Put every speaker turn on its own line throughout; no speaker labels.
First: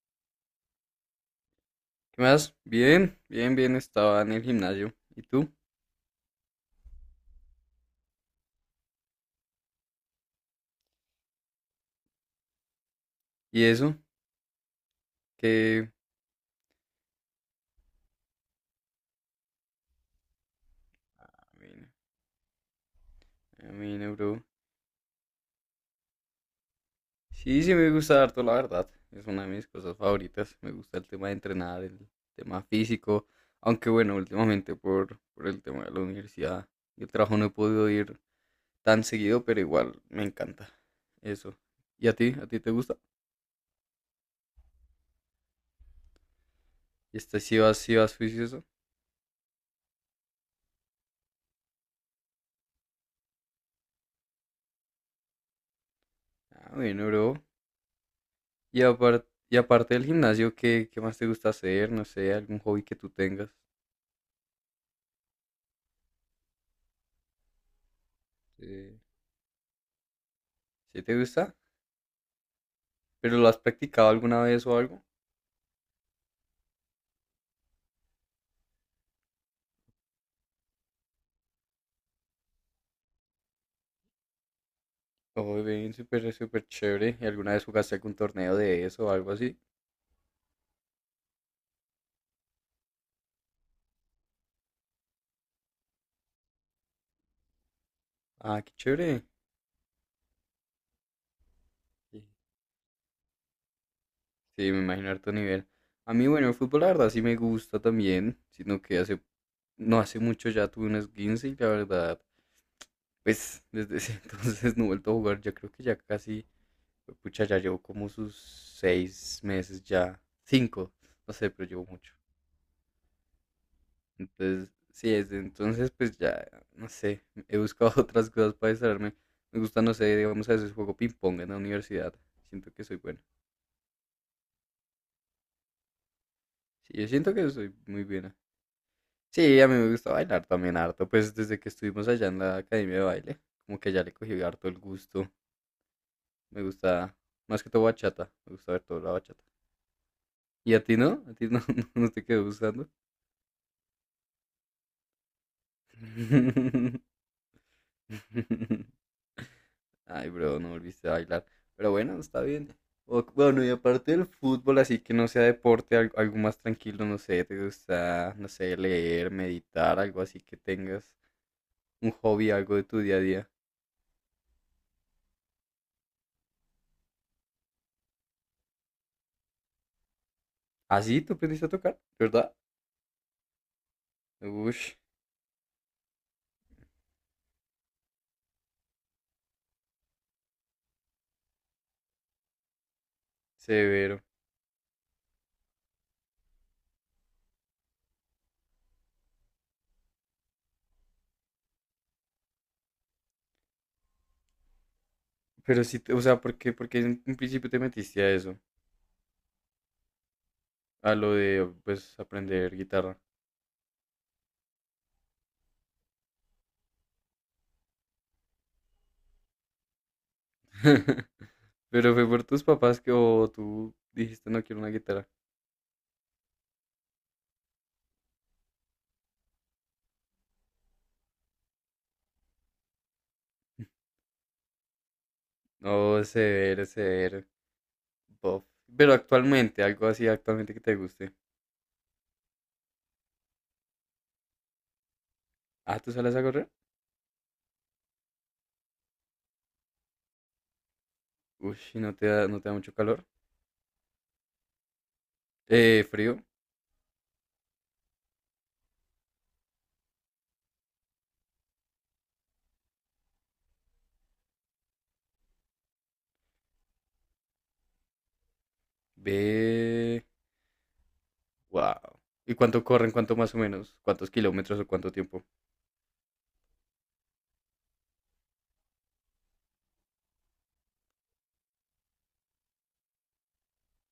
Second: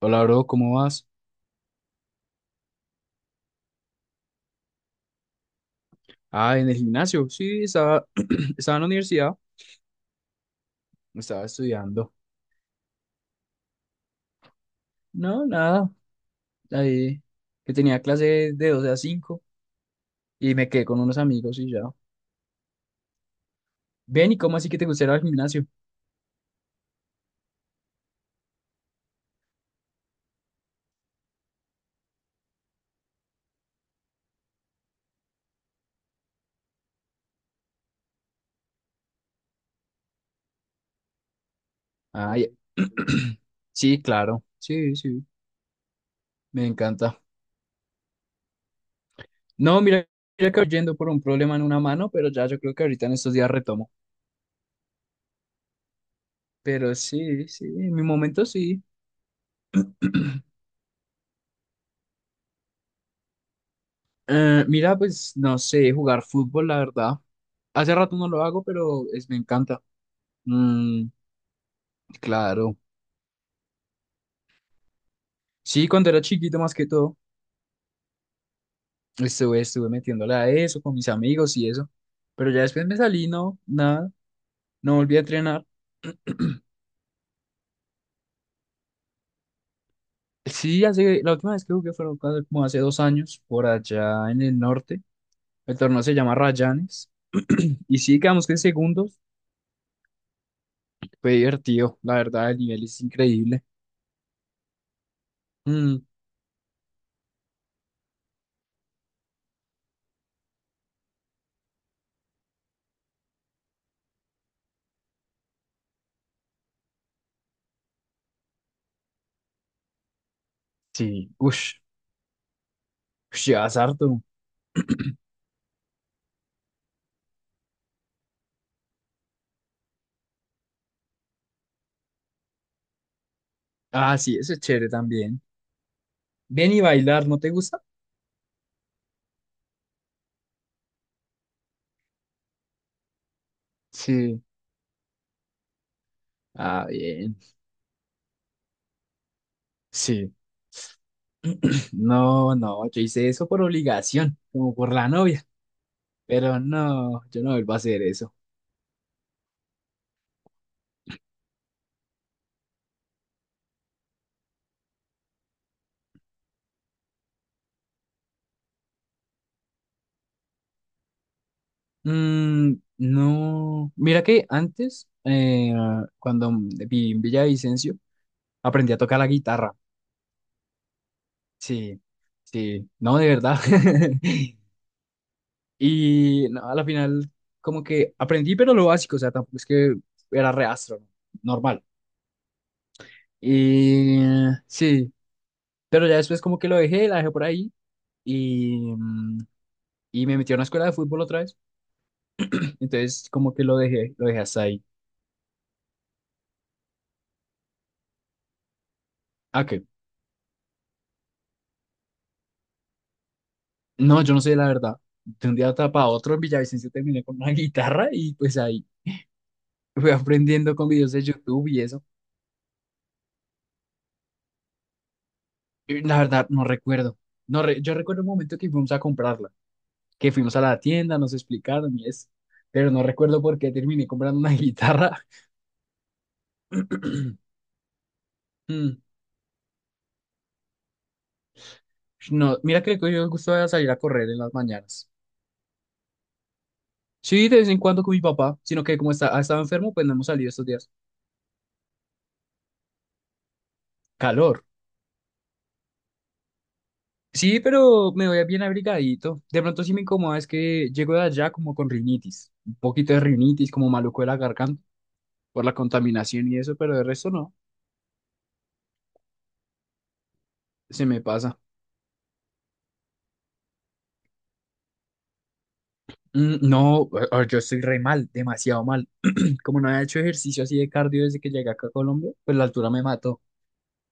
Hola, bro, ¿cómo vas?
¿Qué más? Bien, bien, bien, estaba en el gimnasio. ¿Y tú?
Ah, en el gimnasio. Sí, estaba, estaba en la universidad, estaba estudiando.
¿Y eso?
No,
Que...
nada, ahí que tenía clase de 12 a 5 y me quedé con unos
A
amigos y
mí,
ya.
a mí, no,
Ven, ¿y
bro.
cómo así que te gustaría el gimnasio?
Sí, sí me gusta harto, la verdad. Es una de mis cosas favoritas. Me gusta el tema de entrenar, el tema físico. Aunque bueno, últimamente por el tema de la universidad y el trabajo no he podido ir tan seguido, pero igual me encanta eso. ¿Y a ti?
Ah, ya.
¿A ti te gusta?
Sí, claro. Sí, sí, me
¿Y
encanta.
este sí vas juicioso?
No, mira, mira que voy yendo por un problema en una mano, pero ya yo creo que ahorita en estos días retomo.
Ah,
Pero
bueno, bro.
sí, sí, en mi momento
Y
sí.
aparte, y aparte del gimnasio, ¿qué más te gusta hacer? No sé, algún hobby que tú tengas.
Mira, pues no sé, jugar fútbol, la verdad. Hace rato no lo hago,
Eh,
pero es, me encanta.
¿Sí
Mm,
te gusta?
claro.
¿Pero lo has practicado alguna vez o algo?
Sí, cuando era chiquito más que todo, estuve metiéndole a eso con mis amigos y eso. Pero ya después me salí, no, nada, no volví a
Oh,
entrenar.
bien, súper, súper chévere. ¿Y alguna vez jugaste algún torneo de eso o algo así?
Sí, hace, la última vez que jugué fue como hace 2 años, por allá en el norte. El torneo se llama Rayanes. Y sí, quedamos que en
Ah, qué
segundos.
chévere.
Fue divertido, la
Sí,
verdad, el nivel es increíble.
sí, me imagino harto nivel.
Mm,
A mí, bueno, el fútbol, la verdad, sí me gusta también, sino que no hace mucho ya tuve un esguince y la verdad, pues desde ese entonces no he vuelto a jugar. Ya creo que ya casi. Pucha, ya llevo como sus 6 meses ya, cinco,
sí,
no sé, pero
uff,
llevo mucho.
llevas harto.
Entonces, sí, desde entonces, pues ya, no sé, he buscado otras cosas para distraerme. Me gusta, no sé, digamos, a veces juego ping-pong en la universidad. Siento que soy bueno.
Ah, sí, eso es chévere también. Ven y
Sí, yo
bailar,
siento
¿no te
que soy
gusta?
muy buena. Sí, a mí me gusta bailar también harto, pues desde que estuvimos allá en la academia de baile, como que ya le cogí
Sí.
harto el gusto. Me
Ah,
gusta,
bien.
más que todo bachata, me gusta ver toda la bachata.
Sí.
¿Y a ti no? ¿A ti no, no te quedó
No, no,
gustando?
yo hice eso por obligación, como por la novia. Pero no, yo no vuelvo a hacer eso.
Ay, bro, no volviste a bailar. Pero bueno, está bien. Bueno, y aparte del fútbol, así que no sea deporte, algo, más tranquilo, no sé, te gusta, no sé, leer, meditar, algo así que tengas un hobby,
Mm,
algo de tu día a día.
no. Mira que antes, cuando viví en Villavicencio, aprendí a tocar la guitarra.
Así tú aprendiste a tocar,
Sí,
¿verdad?
sí. No, de verdad.
Ush,
Y no, a la final, como que aprendí, pero lo básico, o sea, tampoco es que era reastro, normal.
severo.
Sí, pero ya después como que lo dejé, la dejé por ahí. Y, y me metí a una escuela de fútbol otra vez. Entonces, como que lo dejé hasta ahí.
Pero sí, o sea, ¿por qué en principio te metiste a eso?
Ah, qué
A lo de, pues, aprender guitarra.
no, yo no sé la verdad. De un día para otro en Villavicencio terminé con una guitarra y pues ahí fui aprendiendo con videos de YouTube y eso.
Pero fue por tus papás que o tú dijiste no quiero una guitarra.
Y la verdad, no recuerdo. No re- Yo recuerdo un momento que fuimos a comprarla, que fuimos a la tienda, nos explicaron y eso. Pero no recuerdo por qué terminé comprando una guitarra.
No, severo, severo. Buff.
Mm,
Pero actualmente, algo así actualmente que te guste.
no, mira que yo me el salir a correr en las mañanas.
Ah, ¿tú sales a correr?
Sí, de vez en cuando con mi papá, sino que como está, ha estado enfermo, pues no hemos salido estos días.
Uy, ¿y no te da mucho calor?
Calor.
Frío.
Sí, pero me voy bien abrigadito. De pronto sí me incomoda es que llego de allá como con rinitis, un poquito de rinitis, como maluco de la garganta por la contaminación y eso, pero de resto no,
Ve.
se me pasa.
Wow. ¿Y cuánto corren? ¿Cuánto más o menos? ¿Cuántos kilómetros o cuánto tiempo?
Mm, no, yo estoy re mal, demasiado mal. Como no había hecho ejercicio así de cardio desde que llegué acá a Colombia, pues la altura me mató.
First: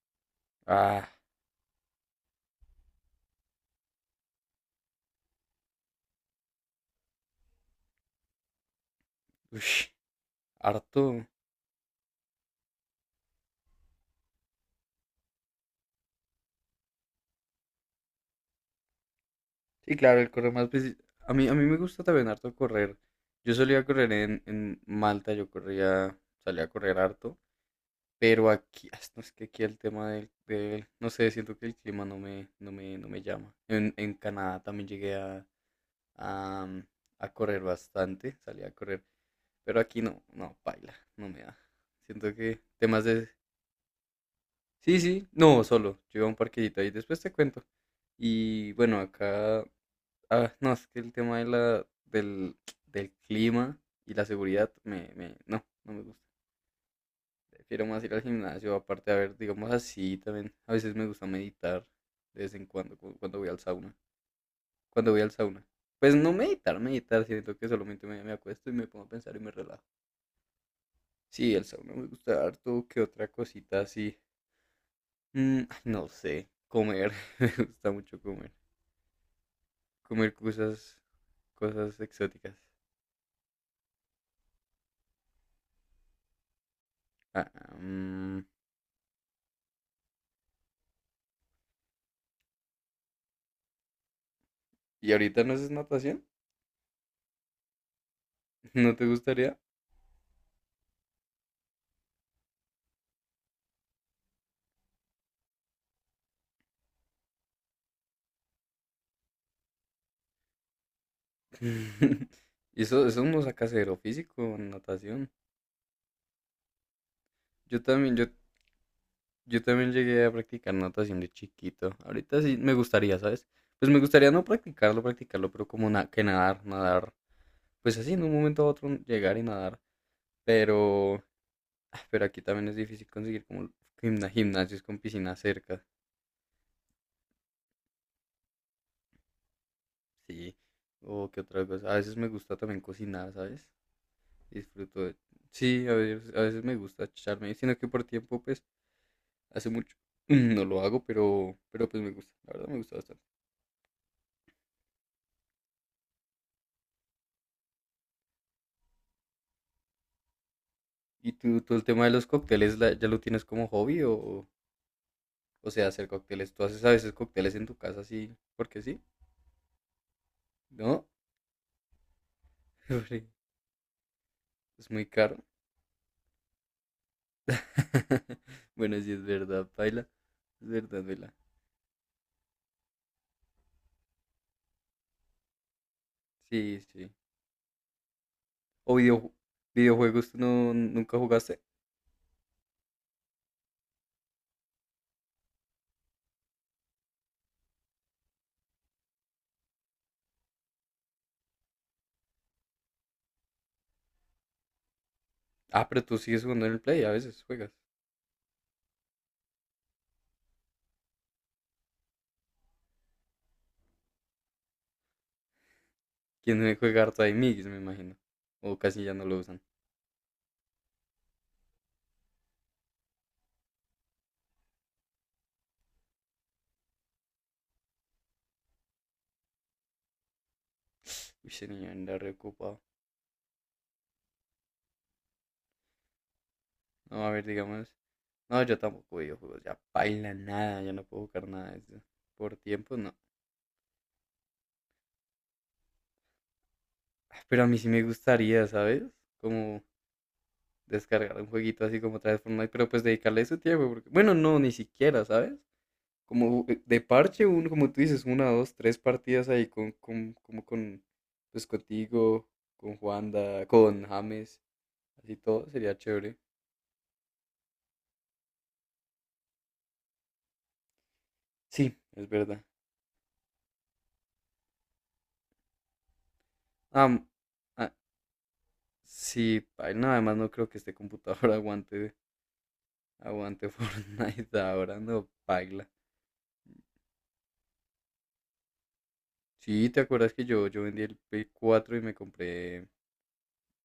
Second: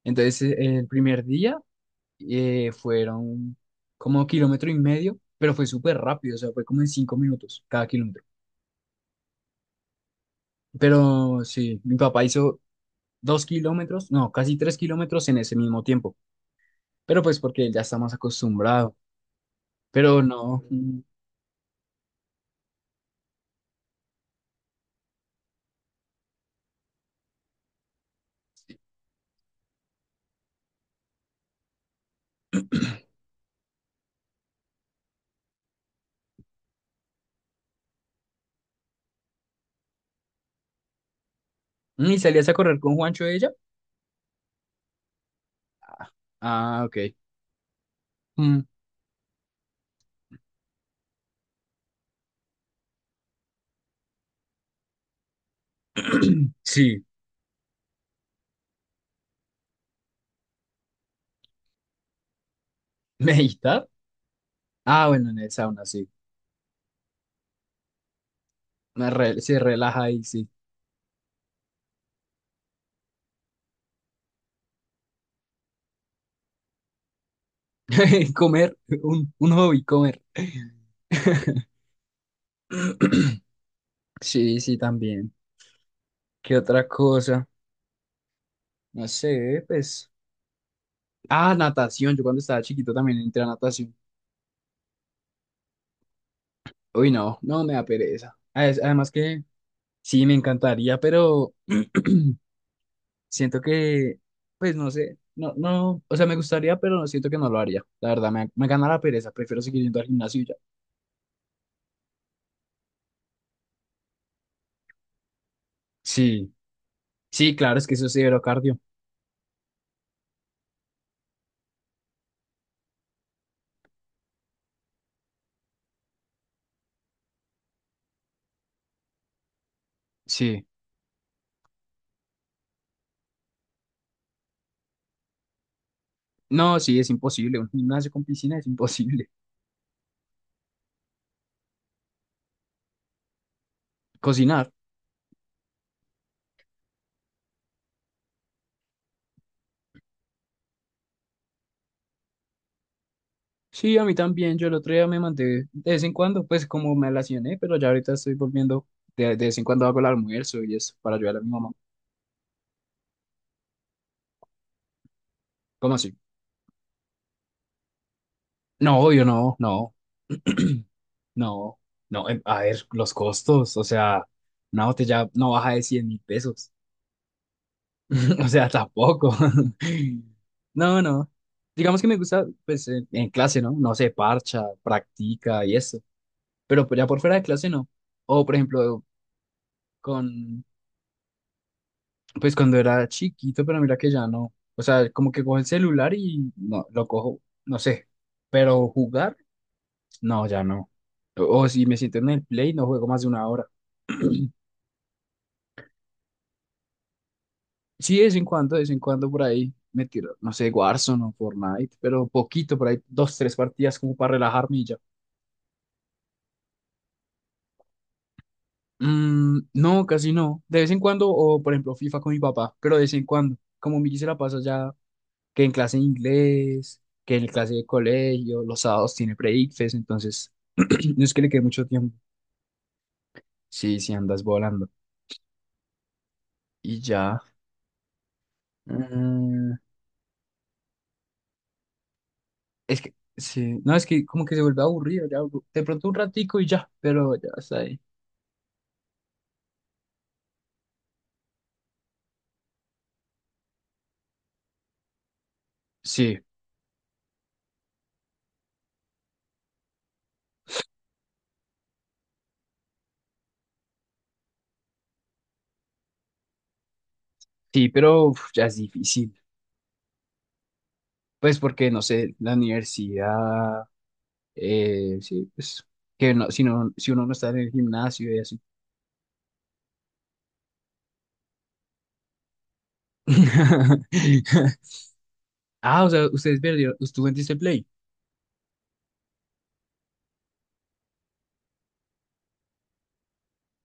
Entonces, el
Ah,
primer día fueron como kilómetro y medio, pero fue súper rápido, o sea, fue como en 5 minutos cada kilómetro.
uy, harto.
Pero sí, mi papá hizo 2 kilómetros, no, casi 3 kilómetros en ese mismo tiempo, pero pues porque él ya está más acostumbrado.
Sí, claro,
Pero
el correr
no,
más. A mí, me gusta también harto correr. Yo solía correr en Malta, yo corría, salía a correr harto. Pero aquí, ah, no, es que aquí el tema del, no sé, siento que el clima no me llama. En Canadá también llegué a, mm, a correr bastante, salí a correr, pero aquí no, no, paila no me da.
¿y
Siento
salías a
que
correr con
temas
Juancho
de,
de ella?
sí, sí, no, solo, yo iba a un parquecito
Ah,
ahí,
ok.
después te cuento.
Mm,
Y bueno, acá, ah, no, es que el tema de del clima y la seguridad, me, no, no me gusta.
sí,
Prefiero más ir al gimnasio, aparte, a ver, digamos así también. A veces me gusta meditar de vez en cuando, cuando voy al
¿meditar?
sauna.
Ah,
Cuando voy
bueno,
al
en el
sauna.
sauna, sí.
Pues no meditar, meditar, siento que solamente me acuesto y me pongo a pensar y me
Se
relajo.
relaja ahí, sí.
Sí, el sauna me gusta harto, que otra cosita así. Mm, ay, no sé, comer, me gusta mucho comer.
Comer, un hobby, comer.
Comer cosas, cosas exóticas.
Sí, sí, también. ¿Qué otra cosa?
Ah, mm.
No sé, pues. Ah, natación. Yo cuando estaba chiquito también entré a natación.
¿Y ahorita no haces natación?
Uy, no, no me da pereza.
¿No te
Además que
gustaría?
sí, me encantaría, pero siento que, pues no sé, no, no, o sea, me gustaría, pero no siento que no lo haría. La verdad, me gana la pereza. Prefiero seguir yendo al gimnasio y ya.
Eso no saca cero físico, natación.
Sí, sí, claro,
Yo
es que eso es
también, yo,
cero cardio.
yo también llegué a practicar natación de chiquito. Ahorita sí me gustaría, ¿sabes? Pues me gustaría no practicarlo, practicarlo, pero como que nadar, nadar. Pues así, en un momento a otro llegar y nadar.
Sí.
Pero, ah, pero aquí también es difícil conseguir como gimnasios con piscina cerca.
No, sí, es imposible. Un gimnasio con piscina es imposible.
Sí. O qué otra cosa. A veces me gusta también cocinar, ¿sabes?
Cocinar.
Disfruto de... Sí, a veces me gusta echarme, sino que por tiempo, pues, hace mucho no lo hago, pero pues me gusta. La verdad me gusta bastante.
Sí, a mí también. Yo el otro día me mandé de vez en cuando, pues como me relacioné, pero ya ahorita estoy volviendo. De vez en cuando hago el almuerzo y eso para
¿Y
ayudar a mi
tú,
mamá.
tú el tema de los cócteles ya lo tienes como hobby o sea,
¿Cómo
hacer
así?
cócteles? ¿Tú haces a veces cócteles en tu casa así? Porque sí,
No, yo no, no,
¿no?
no, no. A ver, los
Porque
costos. O sea, una
Es muy
botella
caro.
no baja de $100.000. O sea,
Bueno, sí es
tampoco.
verdad, paila. Es
No,
verdad,
no.
vela.
Digamos que me gusta, pues en clase, ¿no? No se parcha, practica y eso.
Sí,
Pero pues, ya
sí.
por fuera de clase no. O por
¿O
ejemplo,
videojuegos tú
con
no, nunca jugaste?
pues cuando era chiquito, pero mira que ya no. O sea, como que cojo el celular y no, lo cojo, no sé. Pero jugar, no, ya no. O si me siento en el play, no juego más de 1 hora.
Ah, pero tú sigues jugando en el Play, a veces juegas.
Sí, de vez en cuando, de vez en cuando por ahí me tiro, no sé, Warzone o Fortnite, pero poquito, por ahí dos, tres partidas como para relajarme y ya.
¿Quién me juega debe jugar Time me imagino? O casi ya no lo
Mm,
usan.
no, casi no. De vez en cuando, o por ejemplo FIFA con mi papá, pero de vez en cuando. Como Miki se la pasa ya que en clase de inglés, que en clase de colegio, los sábados tiene pre-ICFES, entonces no es que le
Uy,
quede
ese
mucho
niño
tiempo.
anda reocupado.
Sí, sí, andas volando. Y
No, a
ya.
ver, digamos. No, yo tampoco videojuegos,
Mm,
ya baila nada, ya no puedo jugar nada de eso. Por tiempo,
es que,
no.
sí, no, es que como que se vuelve aburrido, ya, de pronto un ratico y ya, pero
Ah,
ya
pero a
está
mí sí
ahí.
me gustaría, ¿sabes? Como descargar un jueguito así como otra vez Fortnite, pero pues dedicarle su tiempo. Porque... Bueno, no, ni siquiera, ¿sabes?
Sí,
Como de parche, uno, como tú dices, una, dos, tres partidas ahí con, pues contigo, con Juanda, con James, así todo, sería chévere.
sí, pero uf, ya es difícil. Pues porque,
Sí,
no
es
sé, la
verdad.
universidad, sí, pues, que no, si no, si uno
Am-
no está en el
ah,
gimnasio y así.
sí, ay, no, además no creo que este computador aguante. Aguante Fortnite ahora, no paila.
Ah, o sea, ustedes perdieron, ¿tú vendiste Play?
Sí, ¿te acuerdas que yo vendí el Play 4 y me compré,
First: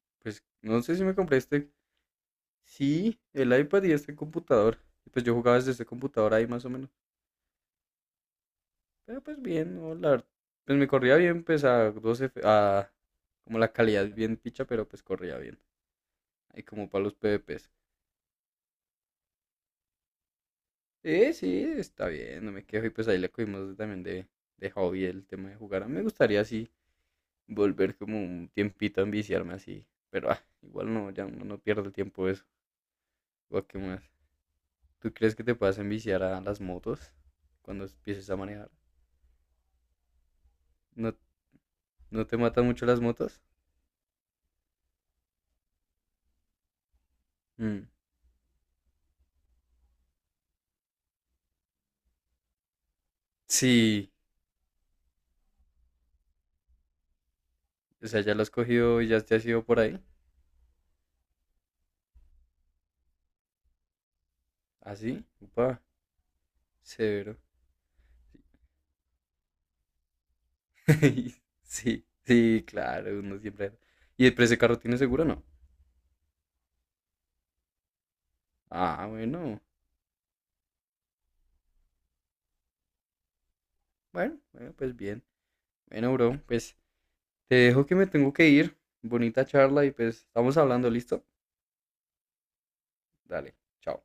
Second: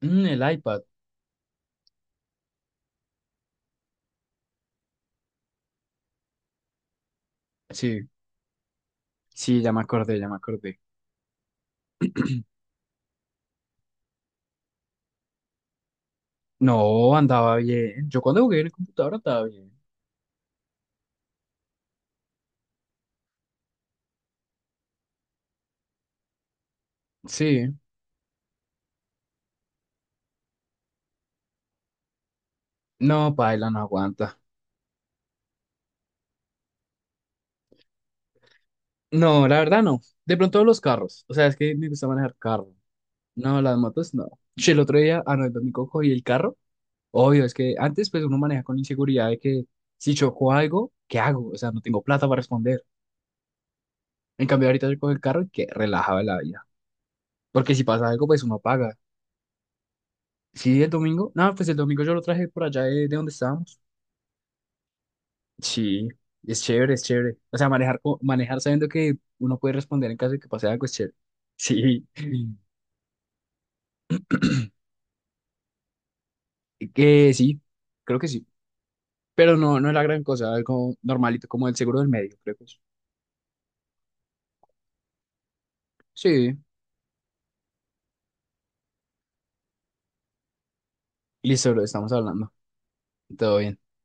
Mm, el
pues no
iPad.
sé si me compré este, sí, el iPad y este computador. Y pues yo jugaba desde este computador ahí más o menos.
Sí,
Pero pues
sí, ya
bien,
me
no,
acordé, ya me
pues
acordé.
me corría bien, pues a 12, a como la calidad es bien picha, pero pues corría bien. Ahí como para los
No, andaba
PvPs.
bien. Yo cuando jugué en el computador andaba bien.
Sí, sí, está bien, no me quejo. Y pues ahí le cogimos también de hobby el tema de jugar. A mí me gustaría así
Sí.
volver como un tiempito a enviciarme así. Pero ah, igual no, ya uno no pierde el tiempo eso.
No,
¿O
paila,
qué
no
más?
aguanta.
¿Tú crees que te puedas enviciar a las motos cuando empieces a manejar?
No, la verdad no. De pronto los
¿No,
carros. O sea, es que me gusta
no
manejar
te matan
carro.
mucho las motos?
No, las motos no. Che, el otro día, ah, no, el domingo cogí el carro. Obvio, es que
Mm,
antes pues uno maneja con inseguridad de que si choco algo, ¿qué hago? O sea, no tengo plata para responder.
sí,
En cambio, ahorita yo cojo el carro y que relajaba la vida. Porque si
o
pasa
sea,
algo,
ya lo
pues
has
uno paga.
cogido y ya te has ido por ahí.
Sí, el domingo. No, pues el domingo yo lo traje por allá de donde estábamos.
¿Así? Upa,
Sí, es chévere, es chévere.
severo.
O sea, manejar sabiendo que uno puede responder en caso de que pase algo es chévere.
Sí,
Sí,
sí, claro, uno siempre. ¿Y el precio de carro tiene seguro o no?
y que sí, creo que sí.
Ah,
Pero
bueno,
no, no es la gran cosa, algo normalito como el seguro del medio, creo que es.
bueno, bueno, pues bien. Bueno, bro,
Sí,
pues te dejo que me tengo que ir. Bonita charla y pues estamos hablando, ¿listo?
listo, lo estamos hablando.
Dale,
Todo bien.
chao.